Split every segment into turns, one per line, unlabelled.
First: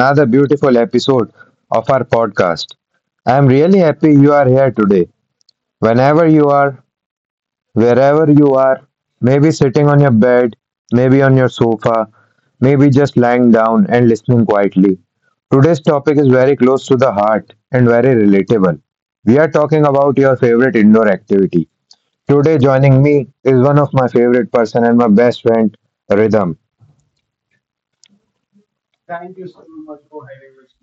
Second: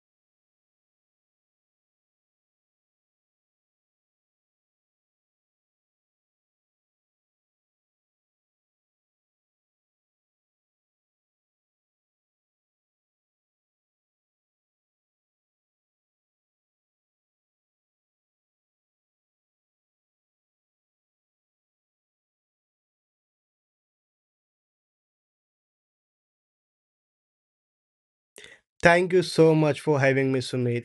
another beautiful episode of our podcast. I am really happy you are here today. Whenever you are, wherever you are, maybe sitting on your bed, maybe on your sofa, maybe just lying down and listening quietly. Today's topic is very close to the heart and very relatable. We are talking about your favorite indoor activity. Today, joining me is one of my favorite person and my best friend, Rhythm.
Thank you so much for having me, Sumit.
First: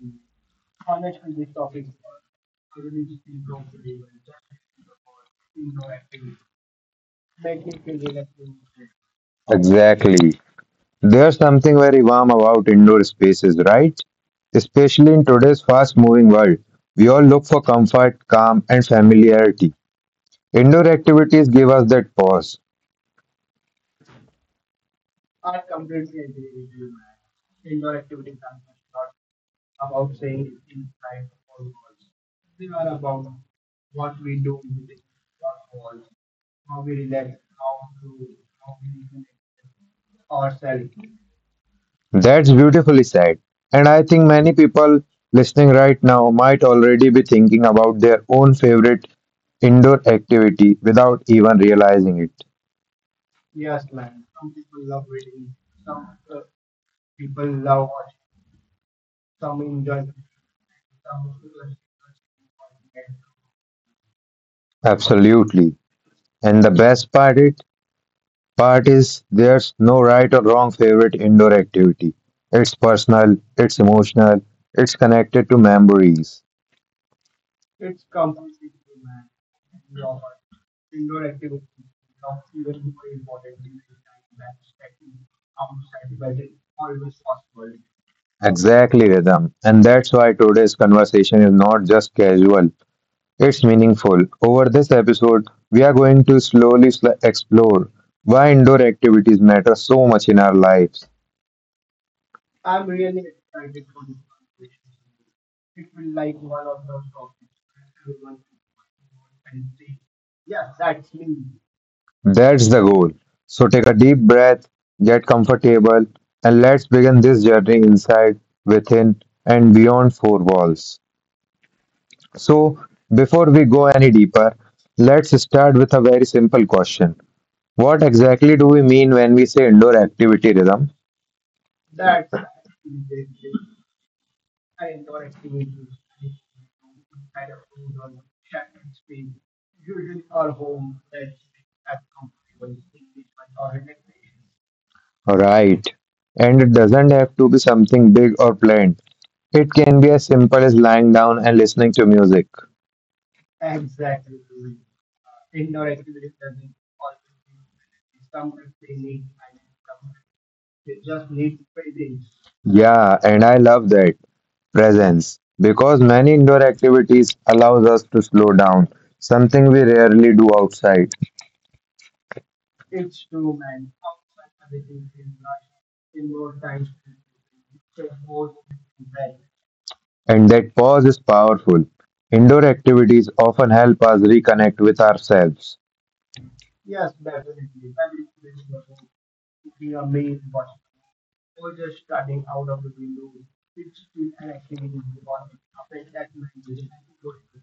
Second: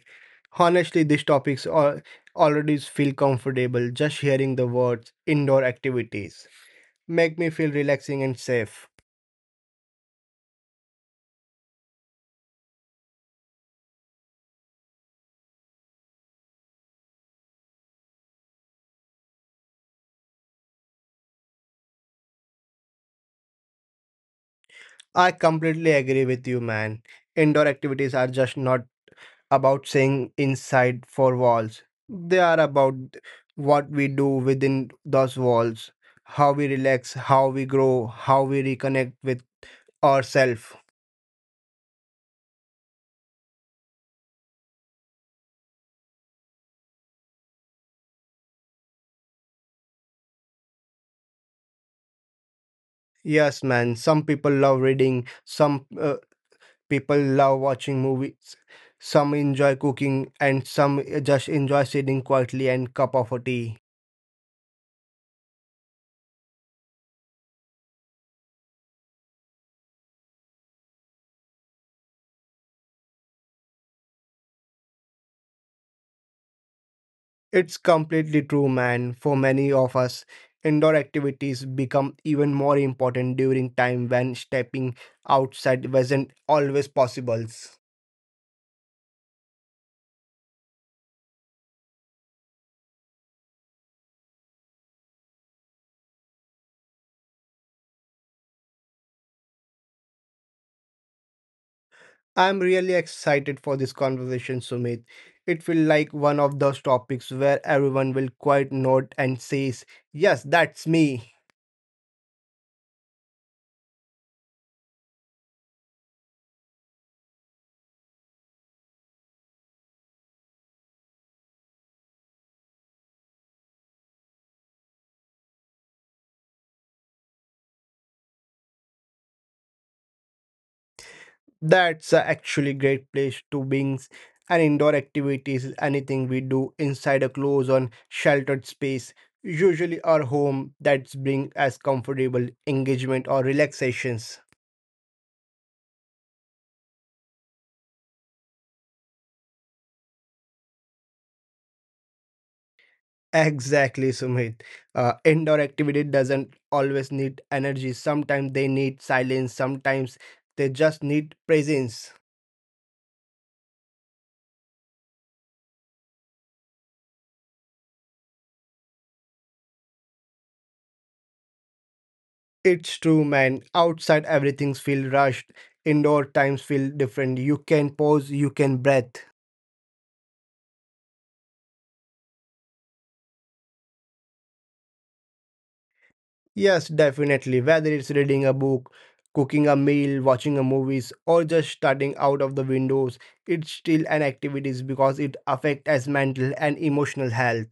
Honestly, these topics already feel comfortable just hearing the words indoor activities. Make me feel relaxing and safe.
Exactly. There's something very warm about indoor spaces, right? Especially in today's fast moving world, we all look for comfort, calm, and familiarity. Indoor activities give us that pause.
I completely agree with you, man. Indoor activities are just not about staying inside four walls. They are about what we do within those walls, how we relax, how we grow, how we reconnect with ourselves.
That's beautifully said. And I think many people listening right now might already be thinking about their own favorite indoor activity without even realizing it.
Yes, man. Some people love reading. Some People love watching movies. Some enjoy cooking and some just enjoy sitting quietly and cup of a tea.
Absolutely. And the best part is there's no right or wrong favorite indoor activity. It's personal, it's emotional, it's connected to memories.
It's completely true, man. For many of us, indoor activities become even more important during time when stepping outside wasn't always possible.
Exactly, Rhythm. And that's why today's conversation is not just casual, it's meaningful. Over this episode, we are going to slowly explore why indoor activities matter so much in our lives.
I'm really excited for this conversation, Sumit. It feels like one of those topics where everyone will quite nod and says, yes, that's me.
That's the goal. So take a deep breath, get comfortable, and let's begin this journey inside, within, and beyond four walls. So, before we go any deeper, let's start with a very simple question. What exactly do we mean when we say indoor activity rhythm?
That's a actually great place to beings and indoor activities, anything we do inside a close on sheltered space, usually our home that's bring us comfortable engagement or relaxations.
Right. And it doesn't have to be something big or planned. It can be as simple as lying down and listening to music.
Exactly, Sumit. Indoor activity doesn't always need energy. Sometimes they need silence, sometimes they just need presence.
Yeah, and I love that presence because many indoor activities allows us to slow down, something we rarely do outside.
It's true, man. Outside everything's feel rushed. Indoor times feel different. You can pause, you can breathe.
And that pause is powerful. Indoor activities often help us reconnect with ourselves.
Yes, definitely. Whether it's reading a book, cooking a meal, watching a movies, or just starting out of the windows, it's still an activity because it affects as mental and emotional health.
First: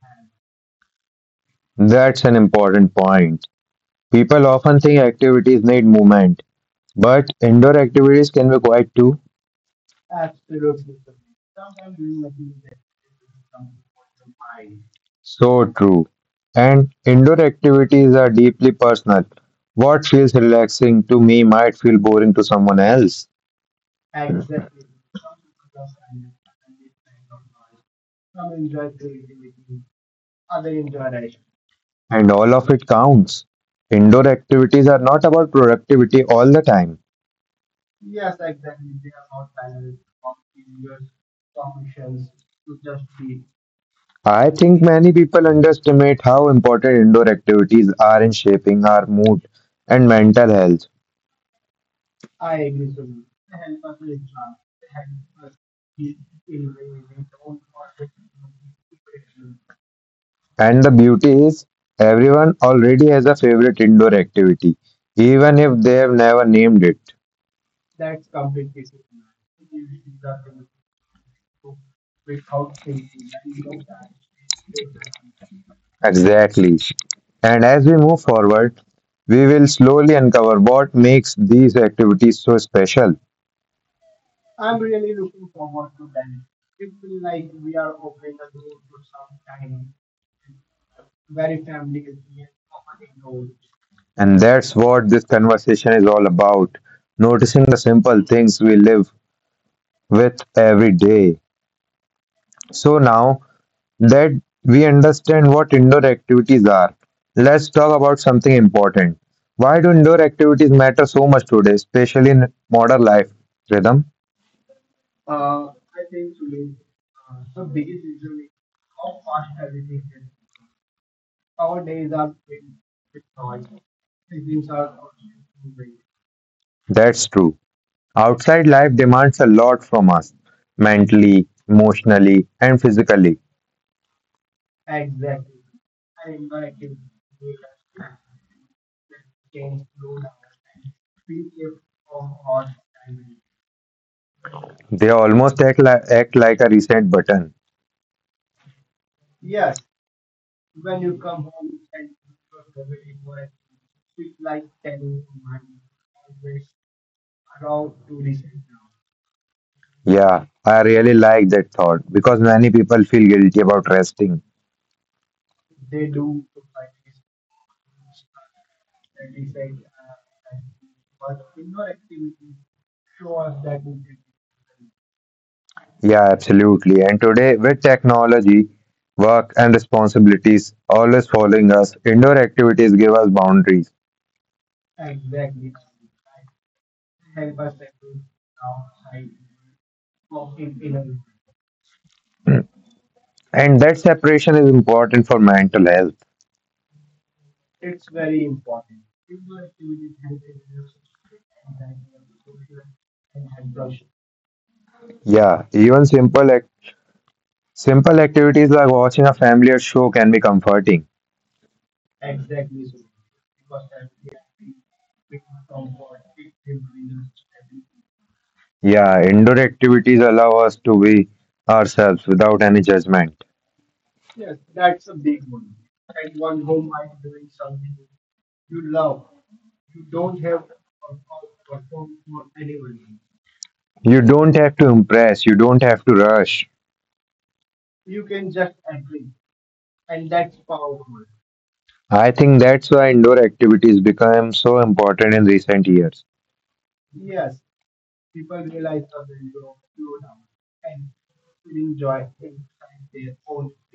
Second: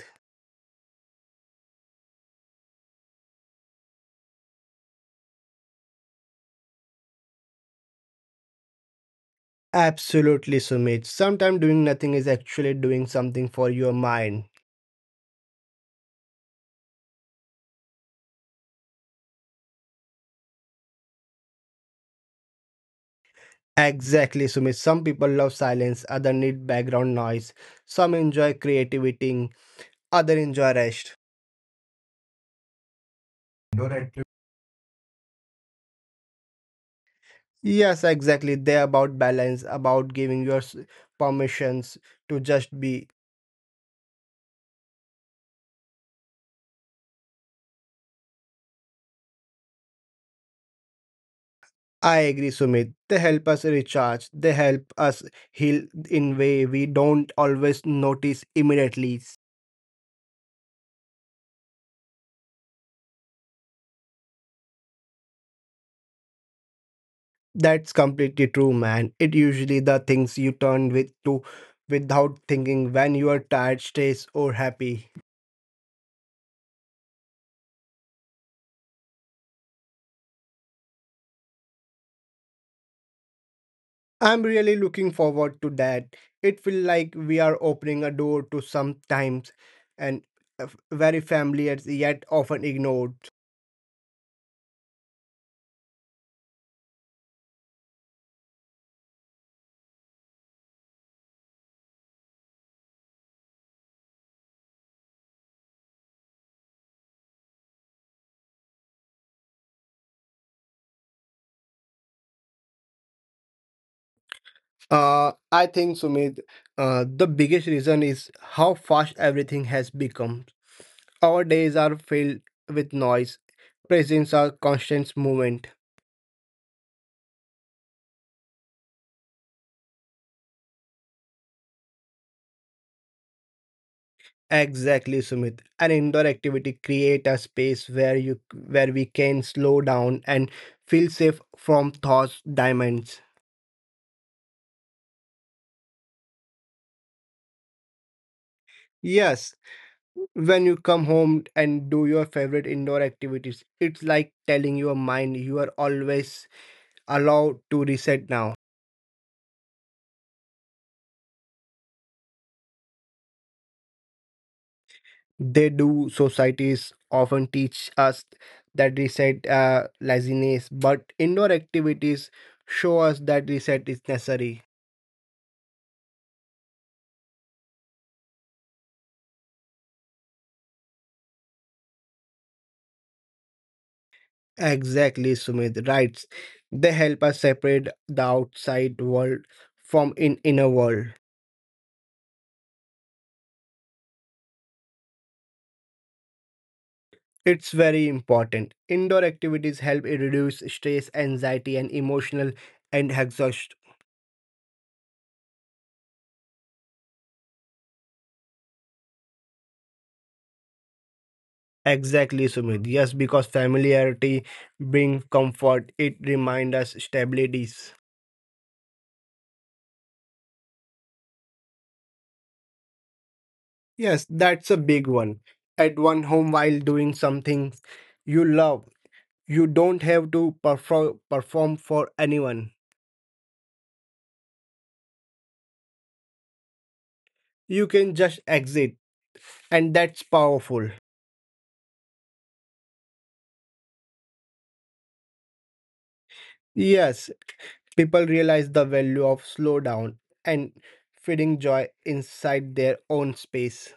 That's an important point. People often think activities need movement, but indoor activities can be quite too.
Absolutely, Sumit. Sometimes doing nothing is actually doing something for your mind.
So true. And indoor activities are deeply personal. What feels relaxing to me might feel boring to someone else,
Exactly, Sumit. Some people love silence, other need background noise. Some enjoy creativity, other enjoy rest.
and all of it counts. Indoor activities are not about productivity all the time.
Yes, exactly. They're about balance, about giving your permissions to just be.
I think many people underestimate how important indoor activities are in shaping our mood and mental health.
I agree, Sumit. They help us recharge. They help us heal in way we don't always notice immediately.
And the beauty is, everyone already has a favorite indoor activity, even if they have never named it.
That's completely true, man. It usually the things you turn with to without thinking when you are tired, stressed, or happy.
Exactly. And as we move forward, we will slowly uncover what makes these activities so special.
I'm really looking forward to that. It feels like we are opening a door to sometimes and very familiar yet often ignored.
And that's what this conversation is all about noticing the simple things we live with every day. So now, that we understand what indoor activities are, let's talk about something important. Why do indoor activities matter so much today, especially in modern life rhythm?
I think Sumit, the biggest reason is how fast everything has become. Our days are filled with noise. Presents are constant movement.
That's true. Outside life demands a lot from us, mentally, emotionally, and physically.
Exactly, Sumit. An indoor activity create a space where we can slow down and feel safe from thoughts diamonds.
They almost act like a reset button.
Yes, when you come home and do your favorite indoor activities it's like telling your mind you are always allowed to reset now.
Yeah, I really like that thought because many people feel guilty about resting.
They do societies often teach us that reset laziness but indoor activities show us that reset is necessary.
Yeah, absolutely. And today, with technology, work, and responsibilities always following us, indoor activities give us boundaries.
Exactly, Sumit, right, they help us separate the outside world from in inner world.
And that separation is important for mental health.
It's very important. Indoor activities help it reduce stress, anxiety, and emotional and exhaust.
Yeah, even simple activities like watching a familiar show can be comforting.
Exactly, Sumit. Yes, because familiarity brings comfort. It reminds us stabilities.
Yeah, indoor activities allow us to be ourselves without any judgment.
Yes, that's a big one. At one home while doing something you love, you don't have to perform for anyone.
You don't have to impress, you don't have to rush.
You can just exit, and that's powerful.
I think that's why indoor activities become so important in recent years.
Yes, people realize the value of slow down and feeding joy inside their own space.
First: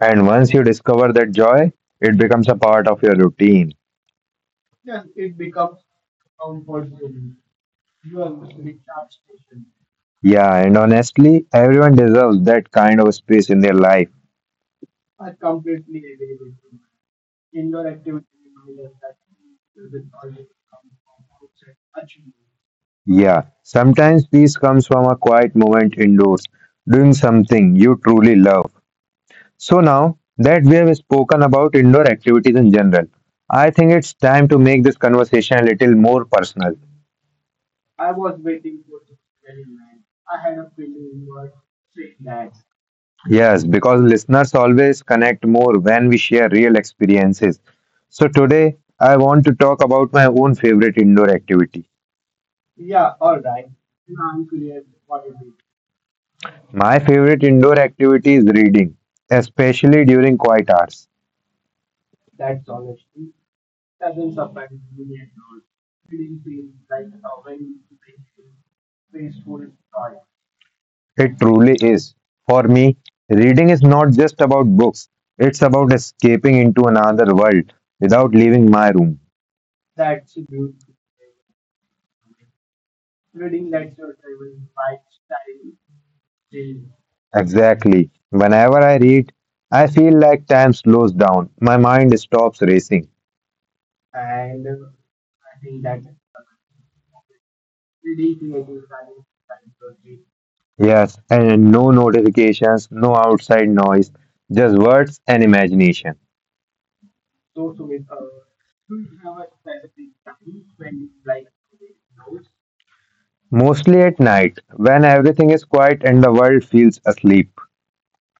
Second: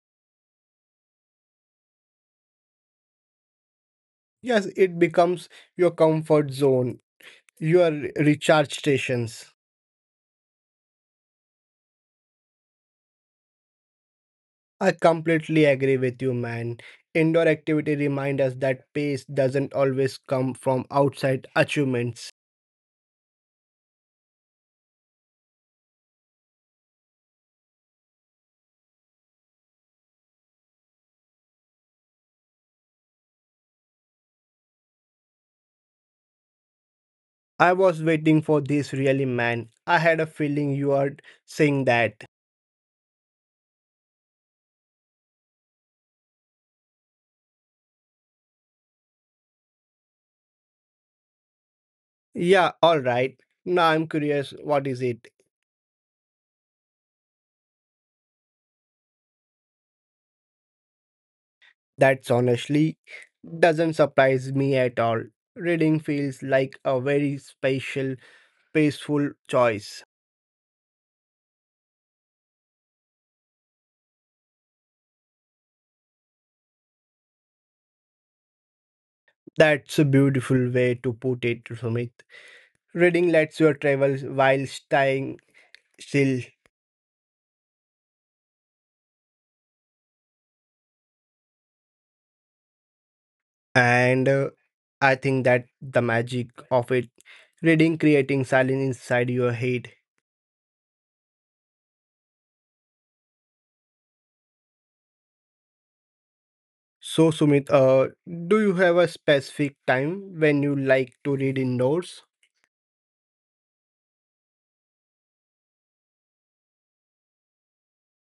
And once you discover that joy, it becomes a part of your routine.
Yes, it becomes your comfort zone, your recharge stations.
Yeah, and honestly, everyone deserves that kind of space in their life.
I completely agree with you, man. Indoor activity remind us that pace doesn't always come from outside achievements.
Yeah, sometimes peace comes from a quiet moment indoors, doing something you truly love. So now that we have spoken about indoor activities in general, I think it's time to make this conversation a little more personal.
I was waiting for this really, man. I had a feeling you are saying that.
Yes, because listeners always connect more when we share real experiences. So today I want to talk about my own favorite indoor activity.
Yeah, all right. Now I'm curious, what is it?
My favorite indoor activity is reading, especially during quiet hours.
That's honestly doesn't surprise me at all. Reading feels like a very special, peaceful choice.
It truly is. For me, reading is not just about books, it's about escaping into another world without leaving my room.
That's a beautiful way to put it, Sumit. Reading lets you travel while staying still,
Exactly. Whenever I read, I feel like time slows down. My mind stops racing.
and I think that the magic of it. Reading creating silence inside your head.
Yes, and no notifications, no outside noise, just words and imagination.
So, Sumit, do you have a specific time when you like to read indoors?
Mostly at night, when everything is quiet and the world feels asleep.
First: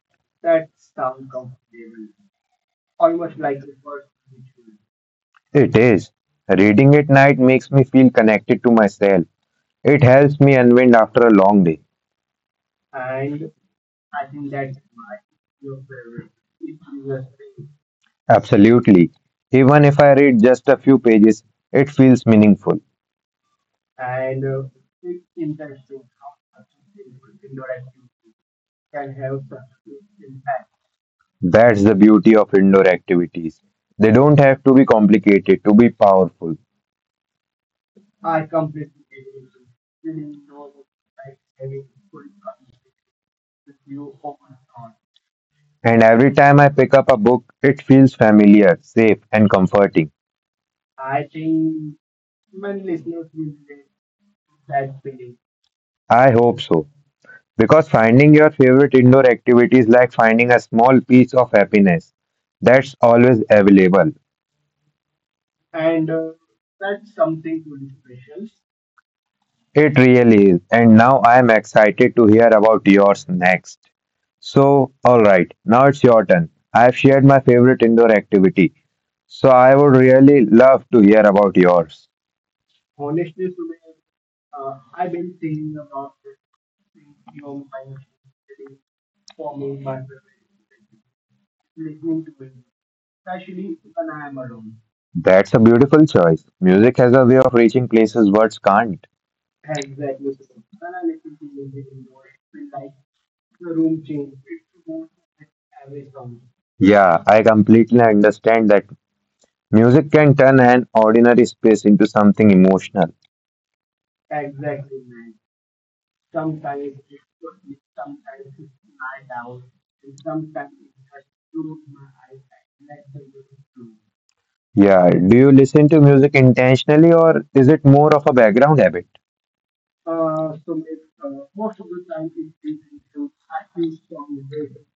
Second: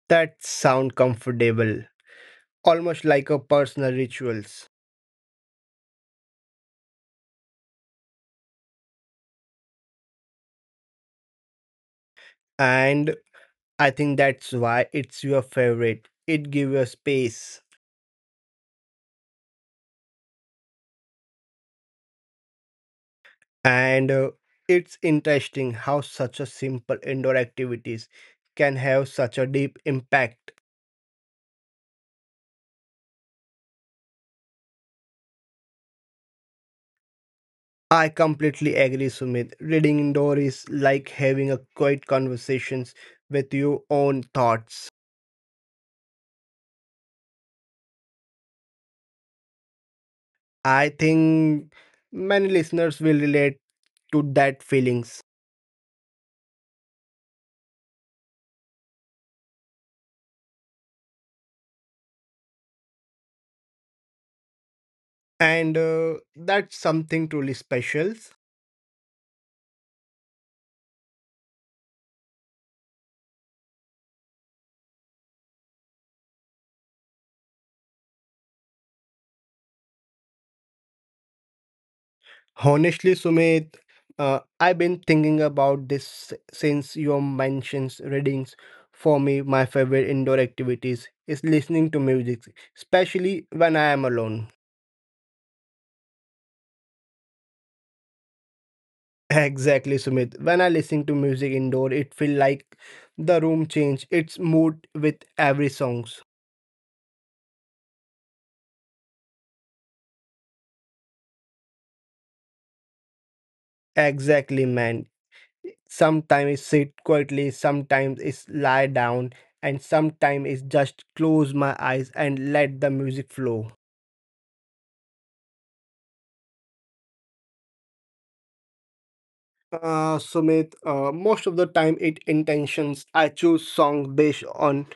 That sound comfortable, almost like a personal rituals.
It is. Reading at night makes me feel connected to myself. It helps me unwind after a long day.
And I think that's why it's your favorite, it gives you space.
Absolutely. Even if I read just a few pages, it feels meaningful.
And it's interesting how such a simple indoor activities can have such a deep impact.
That's the beauty of indoor activities. They don't have to be complicated to be powerful.
I completely agree, Sumit, reading indoor is like having a quiet conversations with your own thoughts.
And every time I pick up a book, it feels familiar, safe, and comforting.
I think many listeners will relate to that feelings.
I hope so. Because finding your favorite indoor activity is like finding a small piece of happiness that's always available.
And that's something truly special.
It really is. And now I am excited to hear about yours next. So, alright, now it's your turn. I've shared my favorite indoor activity. So, I would really love to hear about yours.
Honestly, Sumit, I've been thinking about this since your mentions readings. For me, my favorite indoor activities is listening to music, especially when I am alone.
That's a beautiful choice. Music has a way of reaching places words can't.
Exactly, Sumit. When I listen to music indoor, it feels like the room change its mood with every songs.
Yeah, I completely understand that music can turn an ordinary space into something emotional.
Exactly, man. Sometimes it's sit quietly, sometimes it's lie down, and sometimes it's just close my eyes and let the music flow.
Yeah, do you listen to music intentionally or is it more of a background habit?
Sumit, most of the time it intentions. I choose song based on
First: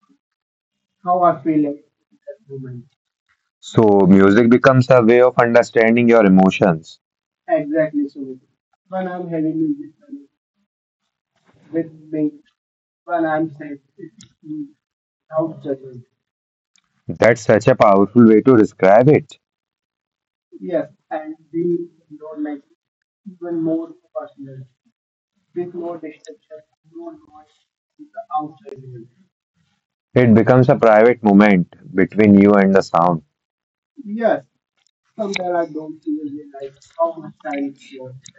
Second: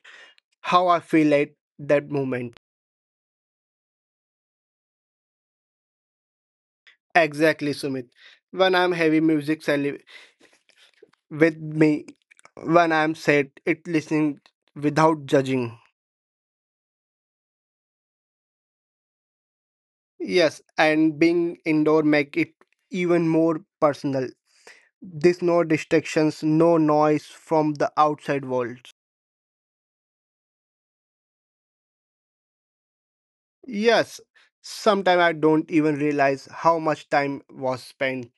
how I feel at that moment.
So, music becomes a way of understanding your emotions.
Exactly, Sumit. When I'm heavy music with me, when I'm sad, it listening without judging.
That's such a powerful way to describe it.
Yes, and being indoor make it even more personal. There's no distractions, no noise from the outside world.
It becomes a private moment between you and the sound.
Yes, sometimes I don't even realize how much time was spent.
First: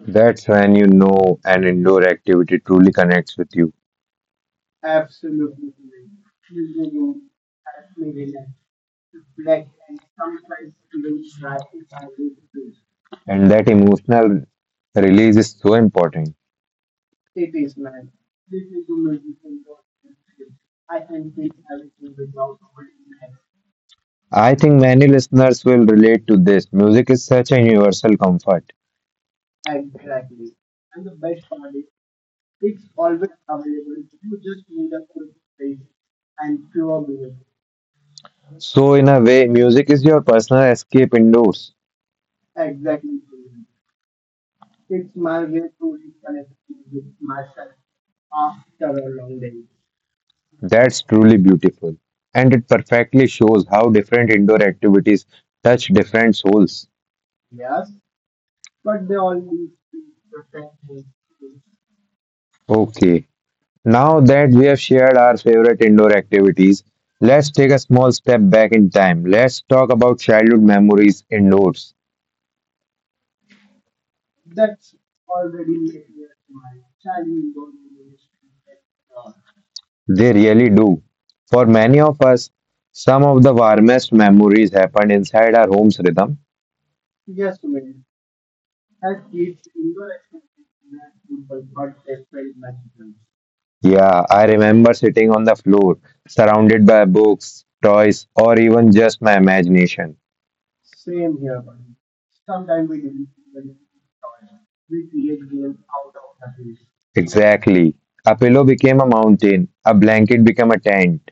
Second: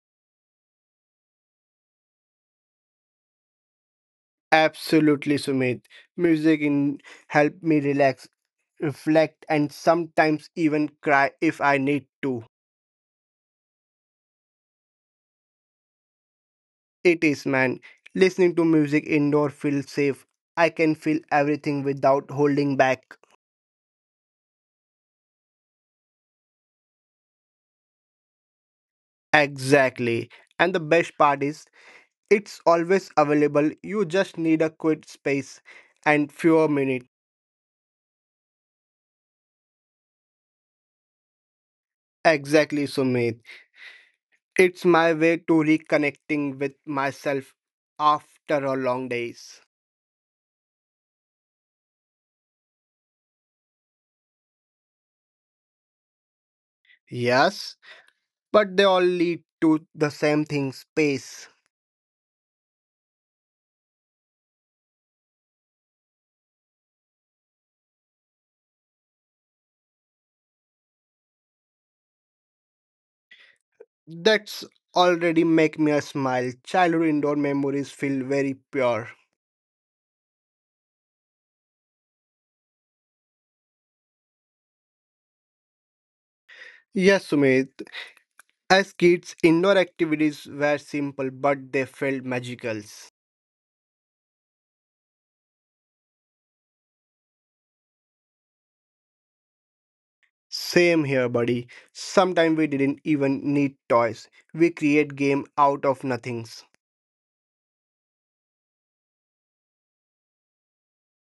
That's when you know an indoor activity truly connects with you.
Absolutely, Sumit. Music in help me relax, reflect, and sometimes even cry if I need to.
And that emotional release is so important.
It is, man. Listening to music indoor feels safe. I can feel everything without holding back.
I think many listeners will relate to this. Music is such a universal comfort.
Exactly. And the best part is, it's always available. You just need a quiet space and fewer minutes.
So, in a way, music is your personal escape indoors.
Exactly, Sumit. It's my way to reconnecting with myself after a long days.
That's truly beautiful. And it perfectly shows how different indoor activities touch different souls.
Yes, but they all lead to the same thing space.
Okay, now that we have shared our favorite indoor activities, let's take a small step back in time. Let's talk about childhood memories indoors.
That's already make me a smile, childhood indoor memories feel very pure.
They really do. For many of us, some of the warmest memories happened inside our homes, Rhythm.
Yes, Sumit, as kids indoor activities were simple but they felt magical.
Yeah, I remember sitting on the floor, surrounded by books, toys, or even just my imagination.
Same here, buddy, sometimes we didn't even need toys, we create game out of nothings.
Exactly. A pillow became a mountain, a blanket became a tent.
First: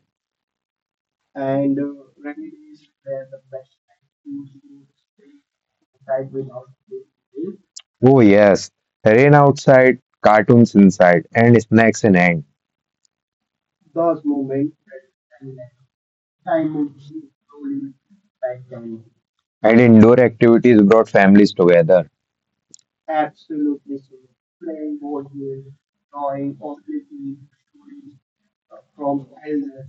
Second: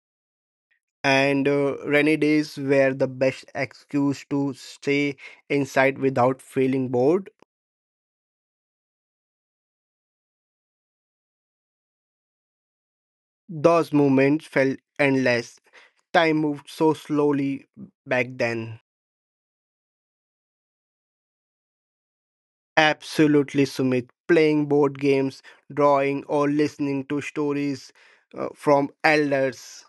And rainy days were the best excuse to stay inside without feeling bored.
Oh, yes. Rain outside, cartoons inside, and snacks in hand.
Those moments felt endless. Time moved so slowly back then.
And indoor activities brought families together.
Absolutely, Sumit. Playing board games, drawing, or listening to stories from elders.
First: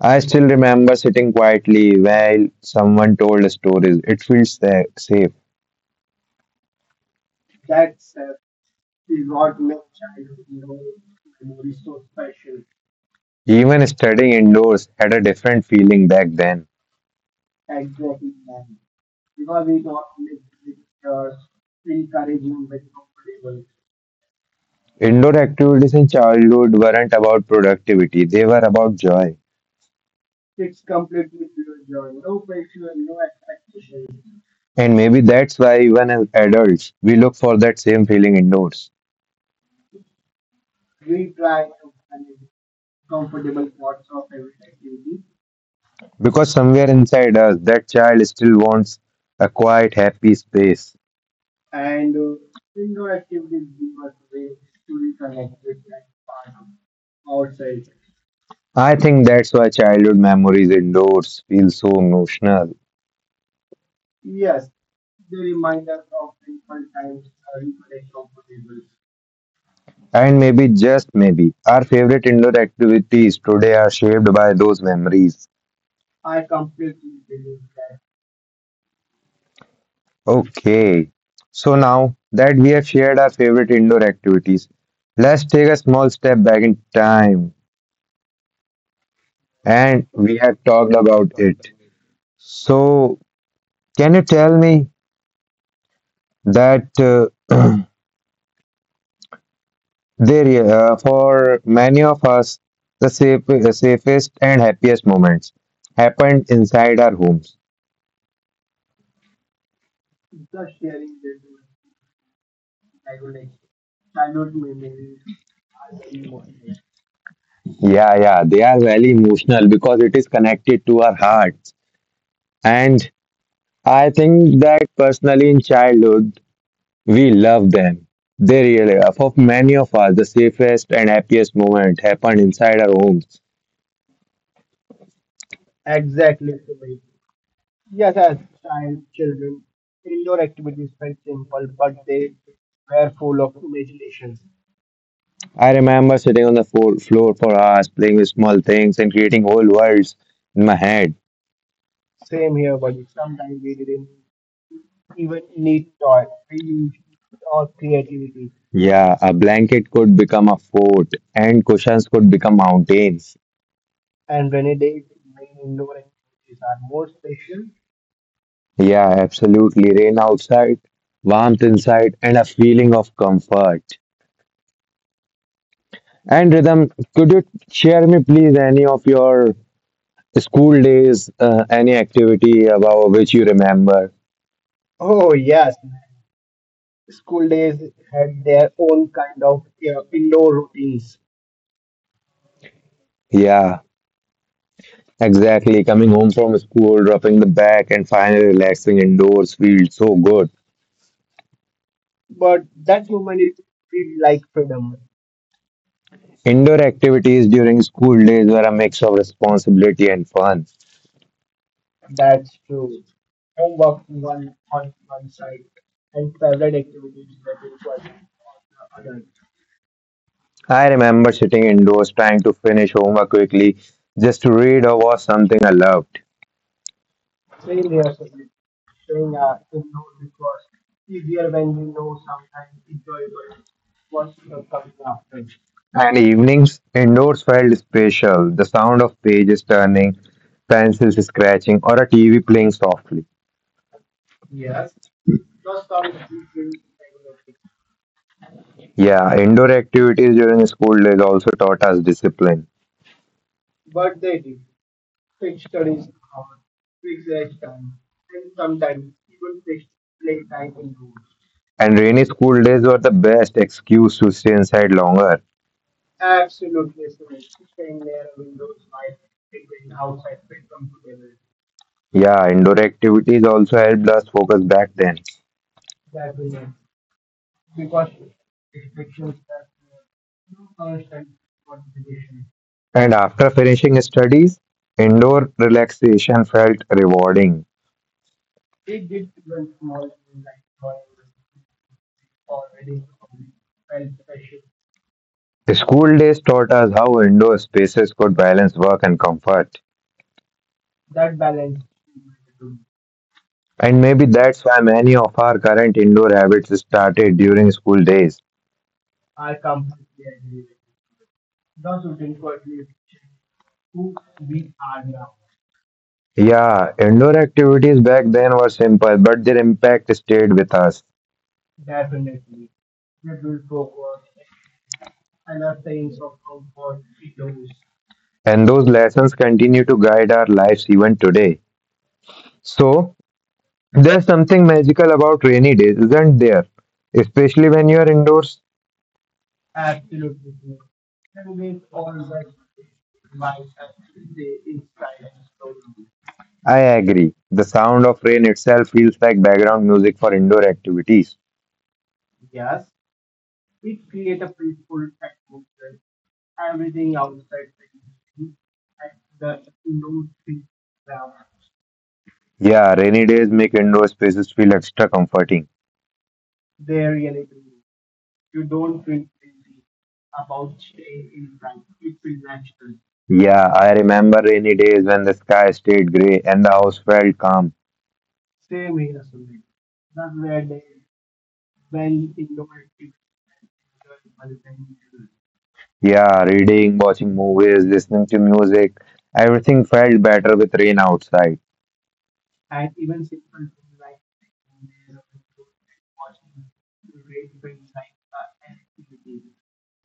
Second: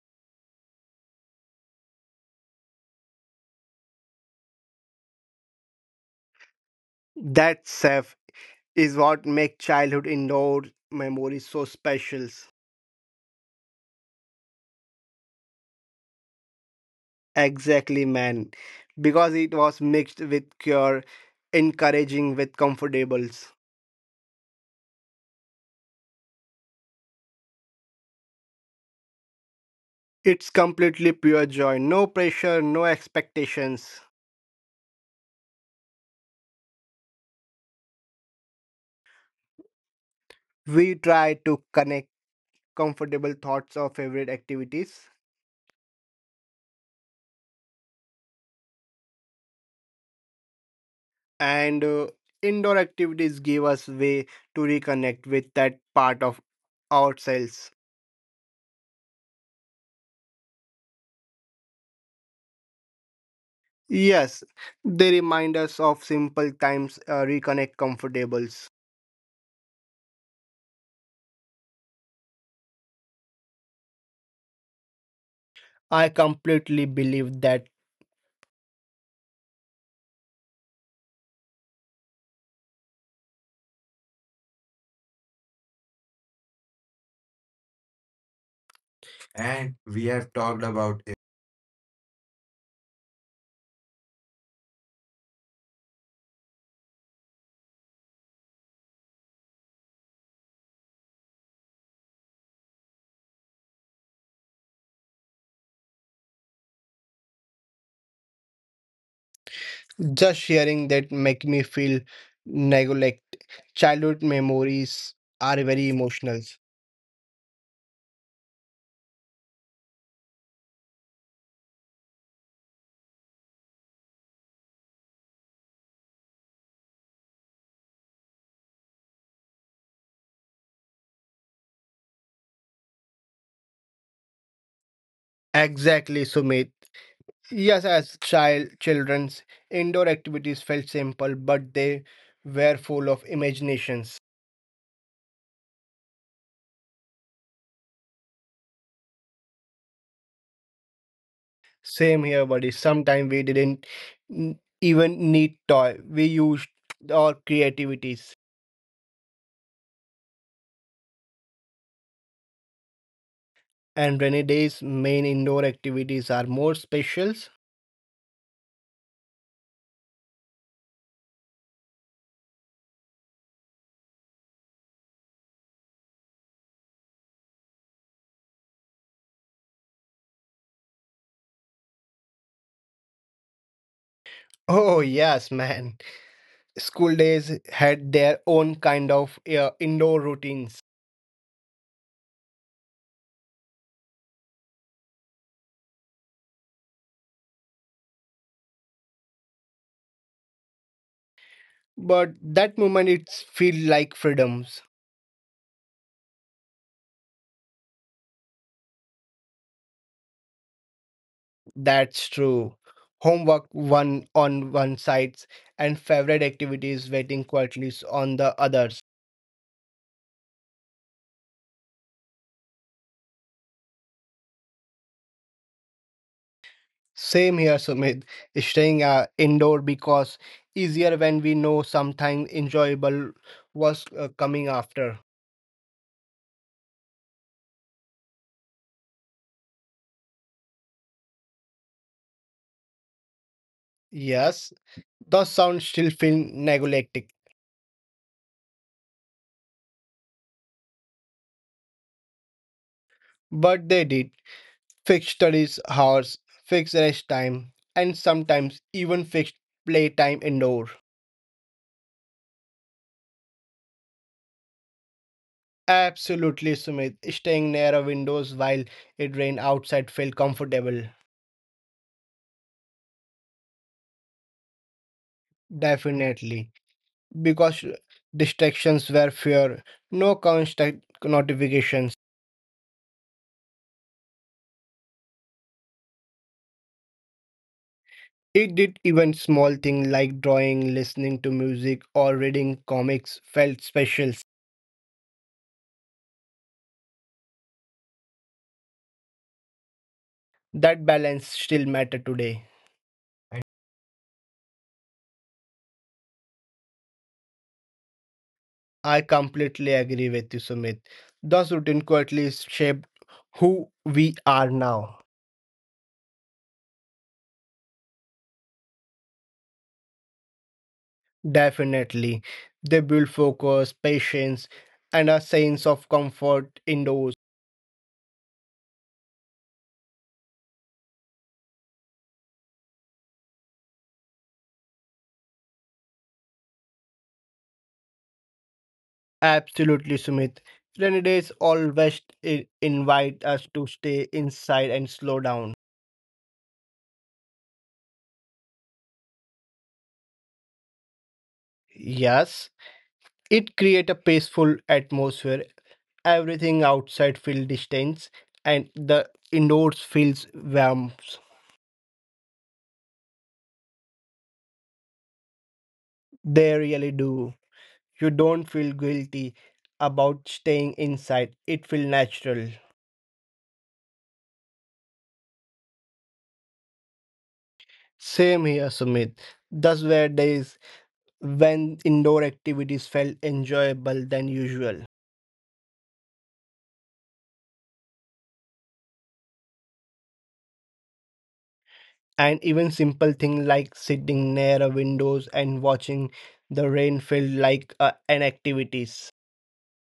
I still remember sitting quietly while someone told stories. It feels safe.
That self is what makes childhood indoor memories so special.
Even studying indoors had a different feeling back then.
Exactly, man. Because it was mixed with cure, encouraging with comfortables.
Indoor activities in childhood weren't about productivity, they were about joy.
It's completely pure joy. No pressure, no expectations.
And maybe that's why, even as adults, we look for that same feeling indoors.
We try to connect comfortable thoughts of favorite activities.
Because somewhere inside us, that child still wants a quiet, happy space.
And indoor activities give us way to reconnect with that part of ourselves.
I think that's why childhood memories indoors feel so emotional.
Yes, they remind us of simple times, reconnect comfortables.
And maybe, just maybe, our favorite indoor activities today are shaped by those memories.
I completely believe that.
Okay, so now that we have shared our favorite indoor activities, let's take a small step back in time and we have talked about it. So, can you tell me that there, for many of us, the safest and happiest moments happened inside our homes?
Just sharing that make me feel neglect, childhood memories are very emotional.
Yeah, they are very emotional because it is connected to our hearts. And I think that personally in childhood, we love them. They really are. For many of us, the safest and happiest moment happened inside our homes.
Exactly, Sumit. Yes, as child children's indoor activities felt simple, but they were full of imaginations.
I remember sitting on the floor for hours, playing with small things and creating whole worlds in my head.
Same here, buddy. Sometimes we didn't even need toy. We used our creativities.
Yeah, a blanket could become a fort and cushions could become mountains.
And rainy days, main indoor activities are more specials.
Yeah, absolutely. Rain outside, warmth inside, and a feeling of comfort. And Rhythm, could you share me, please, any of your school days, any activity about which you remember?
Oh yes, man. School days had their own kind of indoor routines,
Yeah, exactly. Coming home from school, dropping the bag, and finally relaxing indoors feels so good.
but that moment it feel like freedom.
Indoor activities during school days were a mix of responsibility and fun.
That's true. Homework one on one sides and favorite activities waiting quietly on the others.
I remember sitting indoors trying to finish homework quickly just to read or watch something I loved.
Same here, Sumit. Staying indoor because easier when we know something enjoyable was coming after.
And evenings indoors felt special. The sound of pages turning, pencils scratching, or a TV playing softly.
Yes, the sound still feel neglected,
Yeah, indoor activities during school days also taught us discipline.
but they did. Fixed studies hours, fixed rest time, and sometimes even fixed playtime indoor.
And rainy school days were the best excuse to stay inside longer.
Absolutely, Sumit. Staying near a windows while it rained outside felt comfortable.
Yeah, indoor activities also helped us focus back then.
Definitely. Because distractions were fewer, no constant notifications.
And after finishing studies, indoor relaxation felt rewarding.
It did, even small things like drawing, listening to music, or reading comics felt special.
The school days taught us how indoor spaces could balance work and comfort.
That balance still matter today.
And maybe that's why many of our current indoor habits started during school days.
I completely agree with you, Sumit. Those routine quietly shaped who we are now.
Yeah, indoor activities back then were simple, but their impact stayed with us.
Definitely. They build focus, patience, and a sense of comfort indoors.
And those lessons continue to guide our lives even today. So, there's something magical about rainy days, isn't there? Especially when you are indoors.
Absolutely, Sumit. Rainy days always invite us to stay inside and slow down.
I agree. The sound of rain itself feels like background music for indoor activities.
Yes, it creates a peaceful atmosphere. Everything outside feels distance, and the indoors feels warmth.
Yeah, rainy days make indoor spaces feel extra comforting.
They really do. You don't feel guilty about staying inside. It feels natural.
Yeah, I remember rainy days when the sky stayed grey and the house felt calm.
Same here, Sumit. Thus were days when indoor activities felt enjoyable than usual.
Yeah, reading, watching movies, listening to music, everything felt better with rain outside.
And even simple things like sitting near a windows and watching the rain felt like an activities.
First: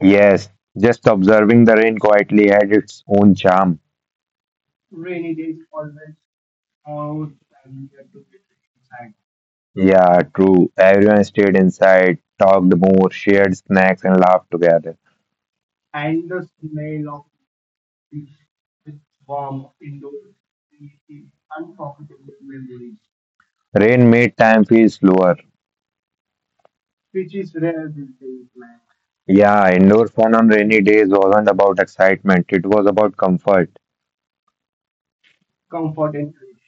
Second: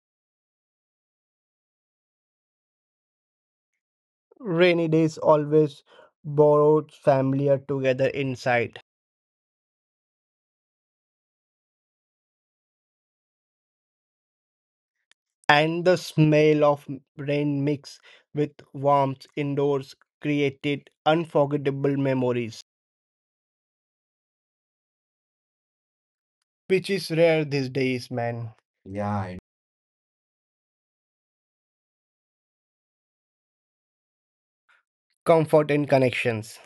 Yes, just observing the rain quietly had its own charm.
Rainy days always borrowed familiar together inside.
Yeah, true. Everyone stayed inside, talked more, shared snacks, and laughed together.
And the smell of rain mixed with warmth indoors created unforgettable memories,
Rain made time feel slower.
which is rare these days, man. Yeah.
Yeah, indoor fun on rainy days wasn't about excitement, it was about comfort.
Comfort in connections.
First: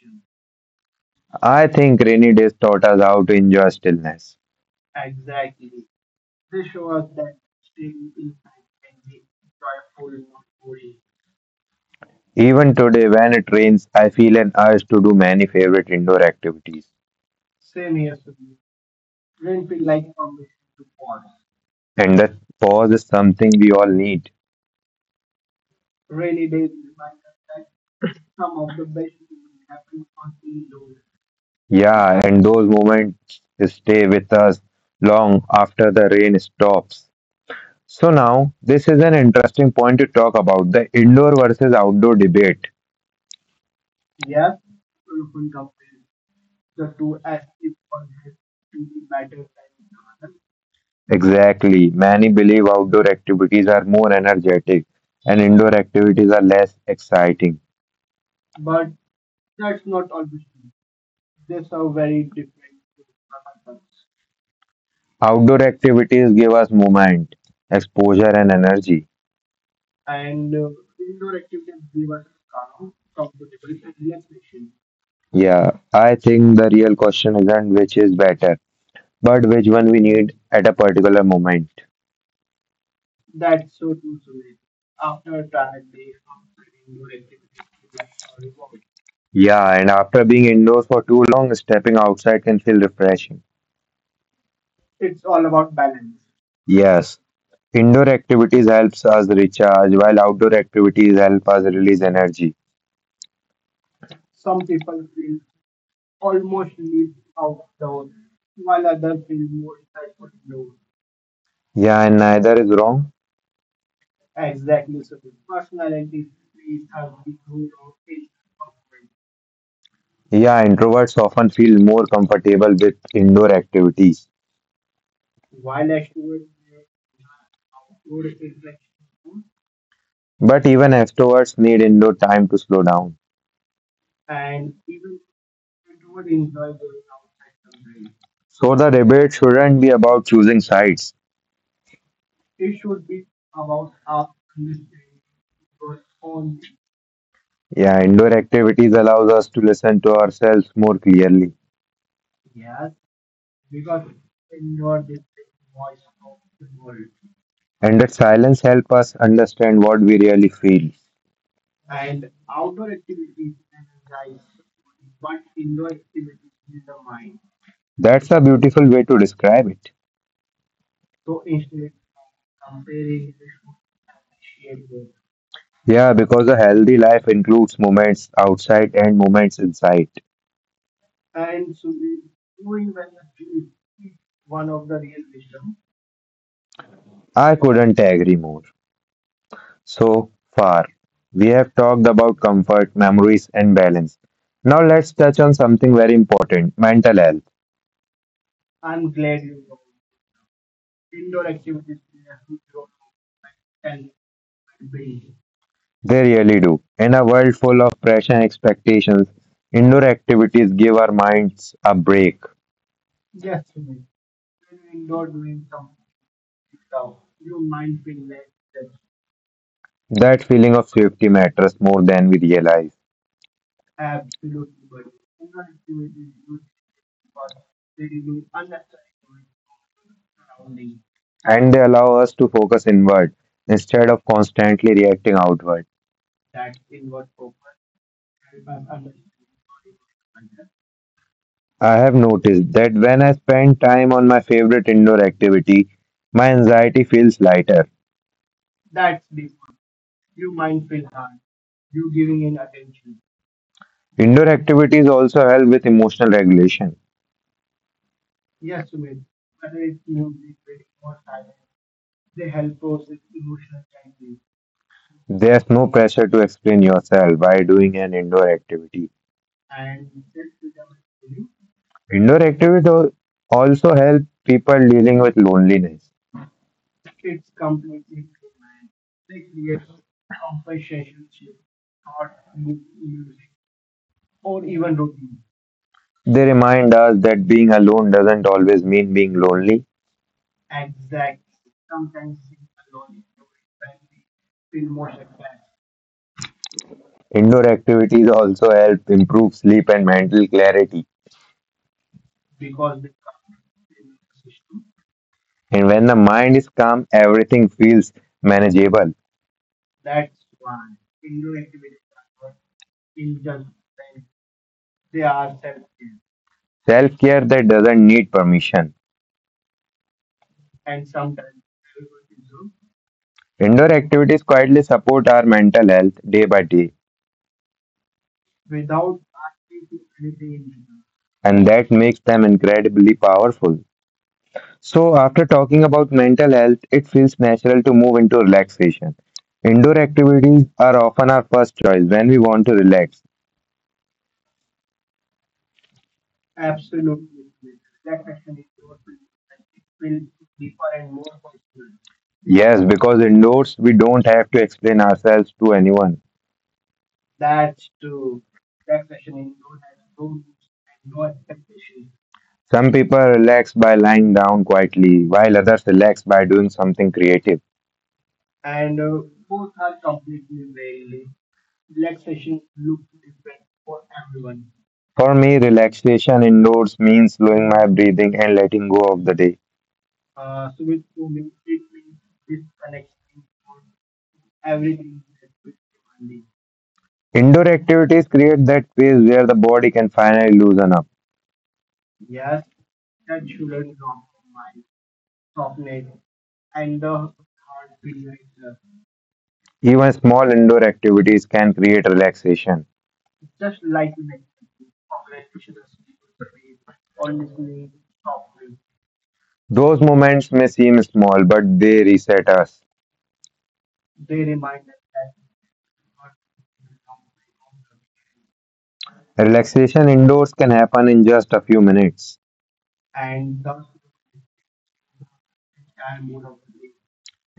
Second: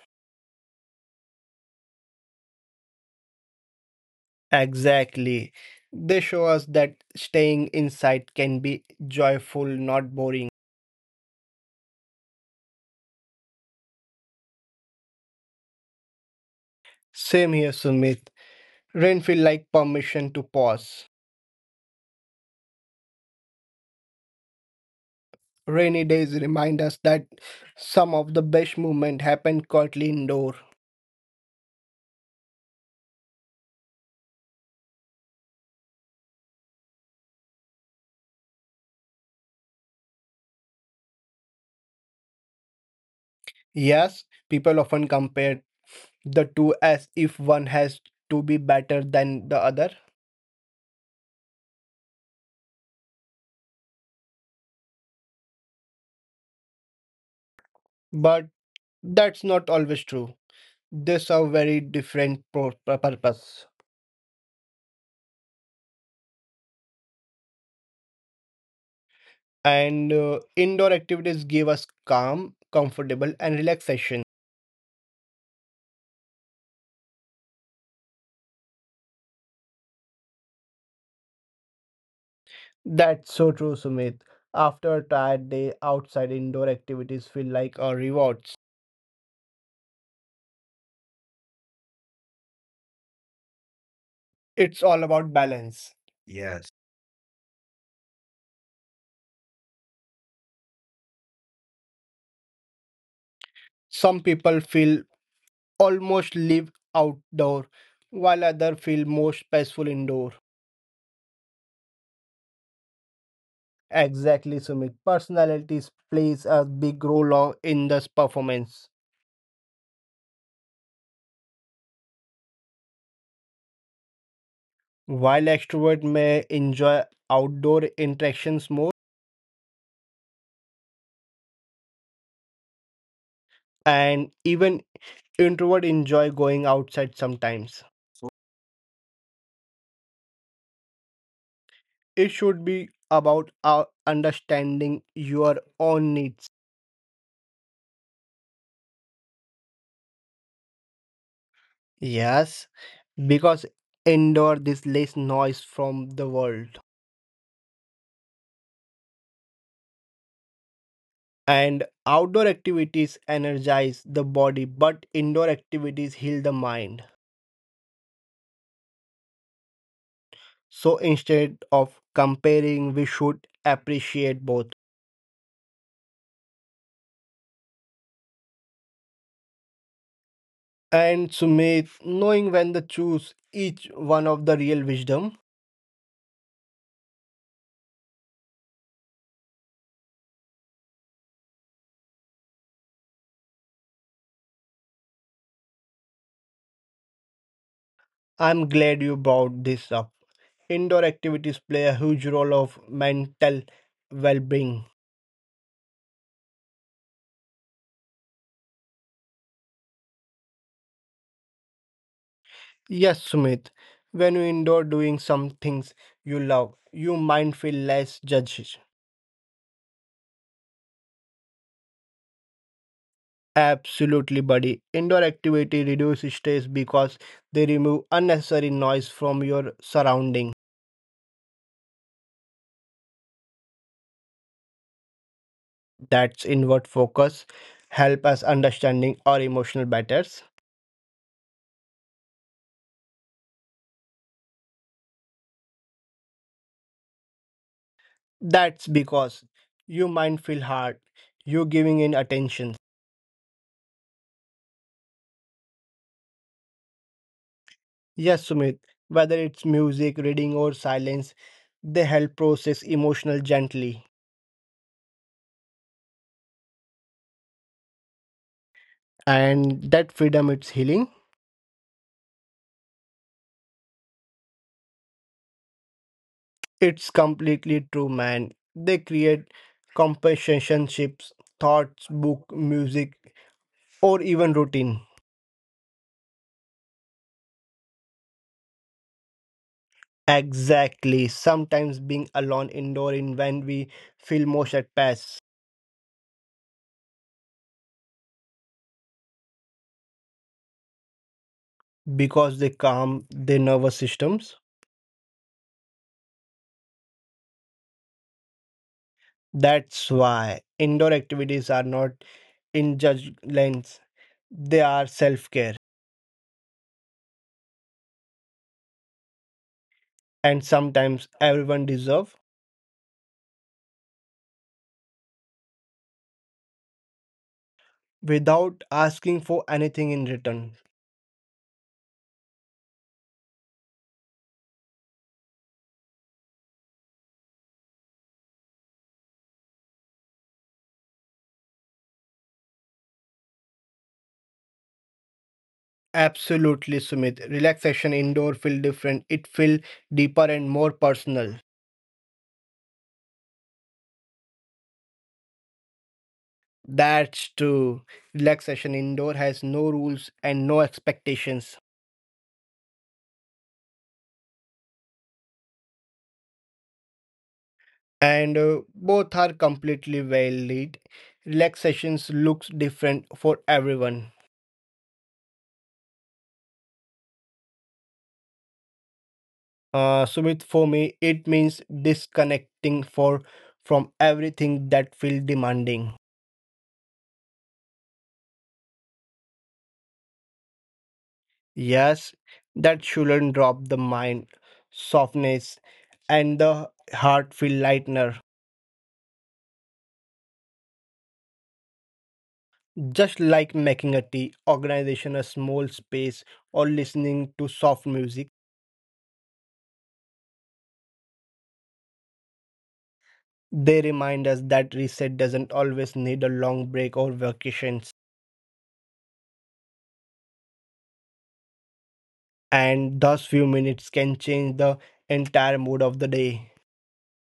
I think rainy days taught us how to enjoy stillness.
Exactly. They show us that staying inside can be joyful, not boring.
Even today, when it rains, I feel an urge to do many favorite indoor activities.
Same here, Sumit. Rain feels like permission to pause.
And that pause is something we all need.
Rainy days remind us that some of the best movement happen quietly indoor.
Yeah, and those moments stay with us long after the rain stops. So now, this is an interesting point to talk about the indoor versus outdoor debate.
Yes, people often compare the two as if one has to be better than the other,
Exactly. Many believe outdoor activities are more energetic and indoor activities are less exciting.
but that's not always true. They serve very different purpose.
Outdoor activities give us movement, exposure, and energy.
And indoor activities give us calm, comfortable, and relaxation.
Yeah, I think the real question isn't which is better, but which one we need at a particular moment.
That's so true, Sumit. After a tired day, outside indoor activities feel like a rewards.
Yeah, and after being indoors for too long, stepping outside can feel refreshing.
It's all about balance. Yes.
Yes, indoor activities helps us recharge, while outdoor activities help us release energy.
Some people feel almost live outdoor, while others feel most peaceful indoor.
Yeah, and neither is wrong.
Exactly, Sumit. Personalities plays a big role in this performance.
Yeah, introverts often feel more comfortable with indoor activities,
While extrovert may enjoy outdoor interactions more,
but even extroverts need indoor time to slow down.
and even introvert enjoy going outside sometimes. So
So the debate shouldn't be about choosing sides.
it should be about understanding your own needs.
Yeah, indoor activities allows us to listen to ourselves more clearly,
Yes, because indoor this less noise from the world.
and that silence helps us understand what we really feel.
And outdoor activities energize the body, but indoor activities heal the mind.
That's a beautiful way to describe it.
So instead of comparing, we should appreciate both.
Yeah, because a healthy life includes moments outside and moments inside.
And Sumit, knowing when to choose each one of the real wisdom,
I couldn't agree more. So far, we have talked about comfort, memories, and balance. Now let's touch on something very important mental health.
I'm glad you brought this up. Indoor activities play a huge role of mental well-being.
They really do. In a world full of pressure and expectations, indoor activities give our minds a break.
Yes, Sumit. When you indoor doing some things you love, your mind feel less judged.
That feeling of safety matters more than we realize,
Absolutely, buddy. Indoor activity reduces stress because they remove unnecessary noise from your surrounding.
and they allow us to focus inward instead of constantly reacting outward.
That's inward focus, help us understanding our emotional matters.
I have noticed that when I spend time on my favorite indoor activity, my anxiety feels lighter.
That's because you mind feel hard, you giving in attention.
Indoor activities also help with emotional regulation.
Yes, Sumit, whether it's music, reading, or silence, they help process emotional gently.
There's no pressure to explain yourself by doing an indoor activity.
And that freedom, it's healing.
Indoor activities also help people dealing with loneliness.
It's completely true, man. They create compensationships, thoughts, book, music, or even routine.
They remind us that being alone doesn't always mean being lonely.
Exactly. Sometimes being alone indoor in when we feel most at peace
Indoor activities also help improve sleep and mental clarity.
because they calm the nervous systems.
And when the mind is calm, everything feels manageable.
That's why indoor activities are not in judgments, they are self care.
Self care that doesn't need permission.
And sometimes everyone deserve
Indoor activities quietly support our mental health day by day,
without asking for anything in return.
and that makes them incredibly powerful. So, after talking about mental health, it feels natural to move into relaxation. Indoor activities are often our first choice when we want to relax.
Absolutely, Sumit. Relaxation indoor feel different. It feel deeper and more personal.
Yes, because indoors we don't have to explain ourselves to anyone.
That's true. Relaxation indoor has no rules and no expectations.
Some people relax by lying down quietly, while others relax by doing something creative.
And both are completely valid. Relaxations looks different for everyone.
For me, relaxation indoors means slowing my breathing and letting go of the day.
Sumit, for me, it means disconnecting for from everything that feel demanding.
Indoor activities create that space where the body can finally loosen up.
Yes, that shouldn't drop the mind, softness, and the heart feel lightener.
Even small indoor activities can create relaxation.
Just like making a tea, organization a small space, or listening to soft music,
Those moments may seem small, but they reset us.
they remind us that reset doesn't always need a long break or vacations,
Relaxation indoors can happen in just a few minutes.
and thus few minutes can change the entire mood of the day.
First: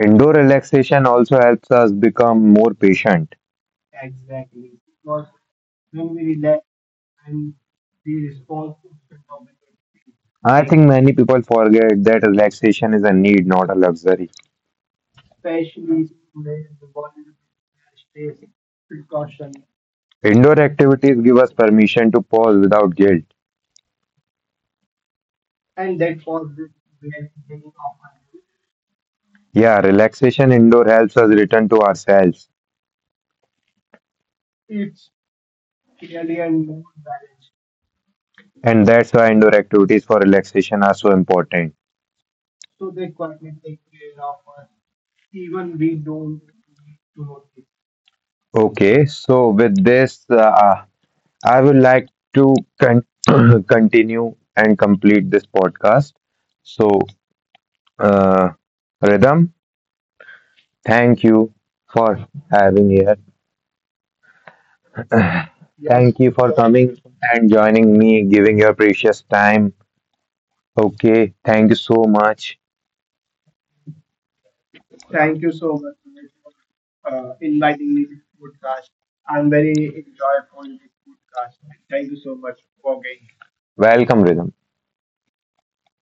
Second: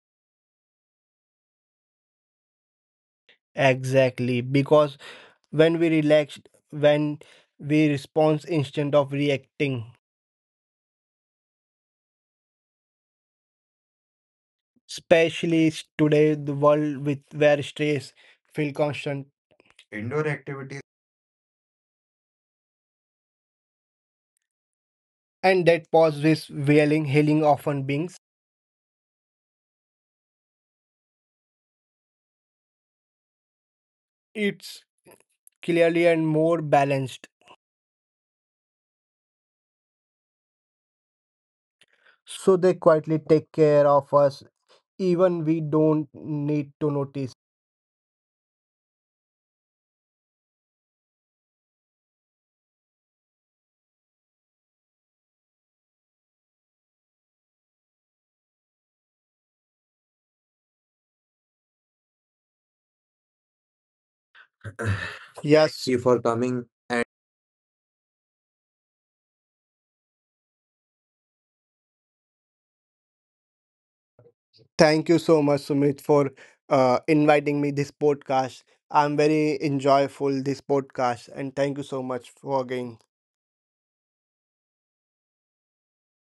Indoor relaxation also helps us become more patient.
Exactly, because when we relaxed, when we respond instead of reacting.
I think many people forget that relaxation is a need, not a luxury.
Especially today, the world with where stress feel constant,
Indoor activities give us permission to pause without guilt.
and that pause with wailing, healing often beings.
Yeah, relaxation indoor helps us return to ourselves,
It's clearly and more balanced,
and that's why indoor activities for relaxation are so important.
so they quietly take care of us, even we don't need to notice.
Okay, so with this, I would like to con- continue and complete this podcast. So, uh, Rhythm, thank you for having here.
Yes. Thank you for
Thank you for
coming.
coming and joining me, giving your precious time. Okay, thank you so much.
Thank you so much, Sumit, for inviting me this podcast. I'm very enjoyable this podcast, and thank you so much for again.
Welcome, Rhythm.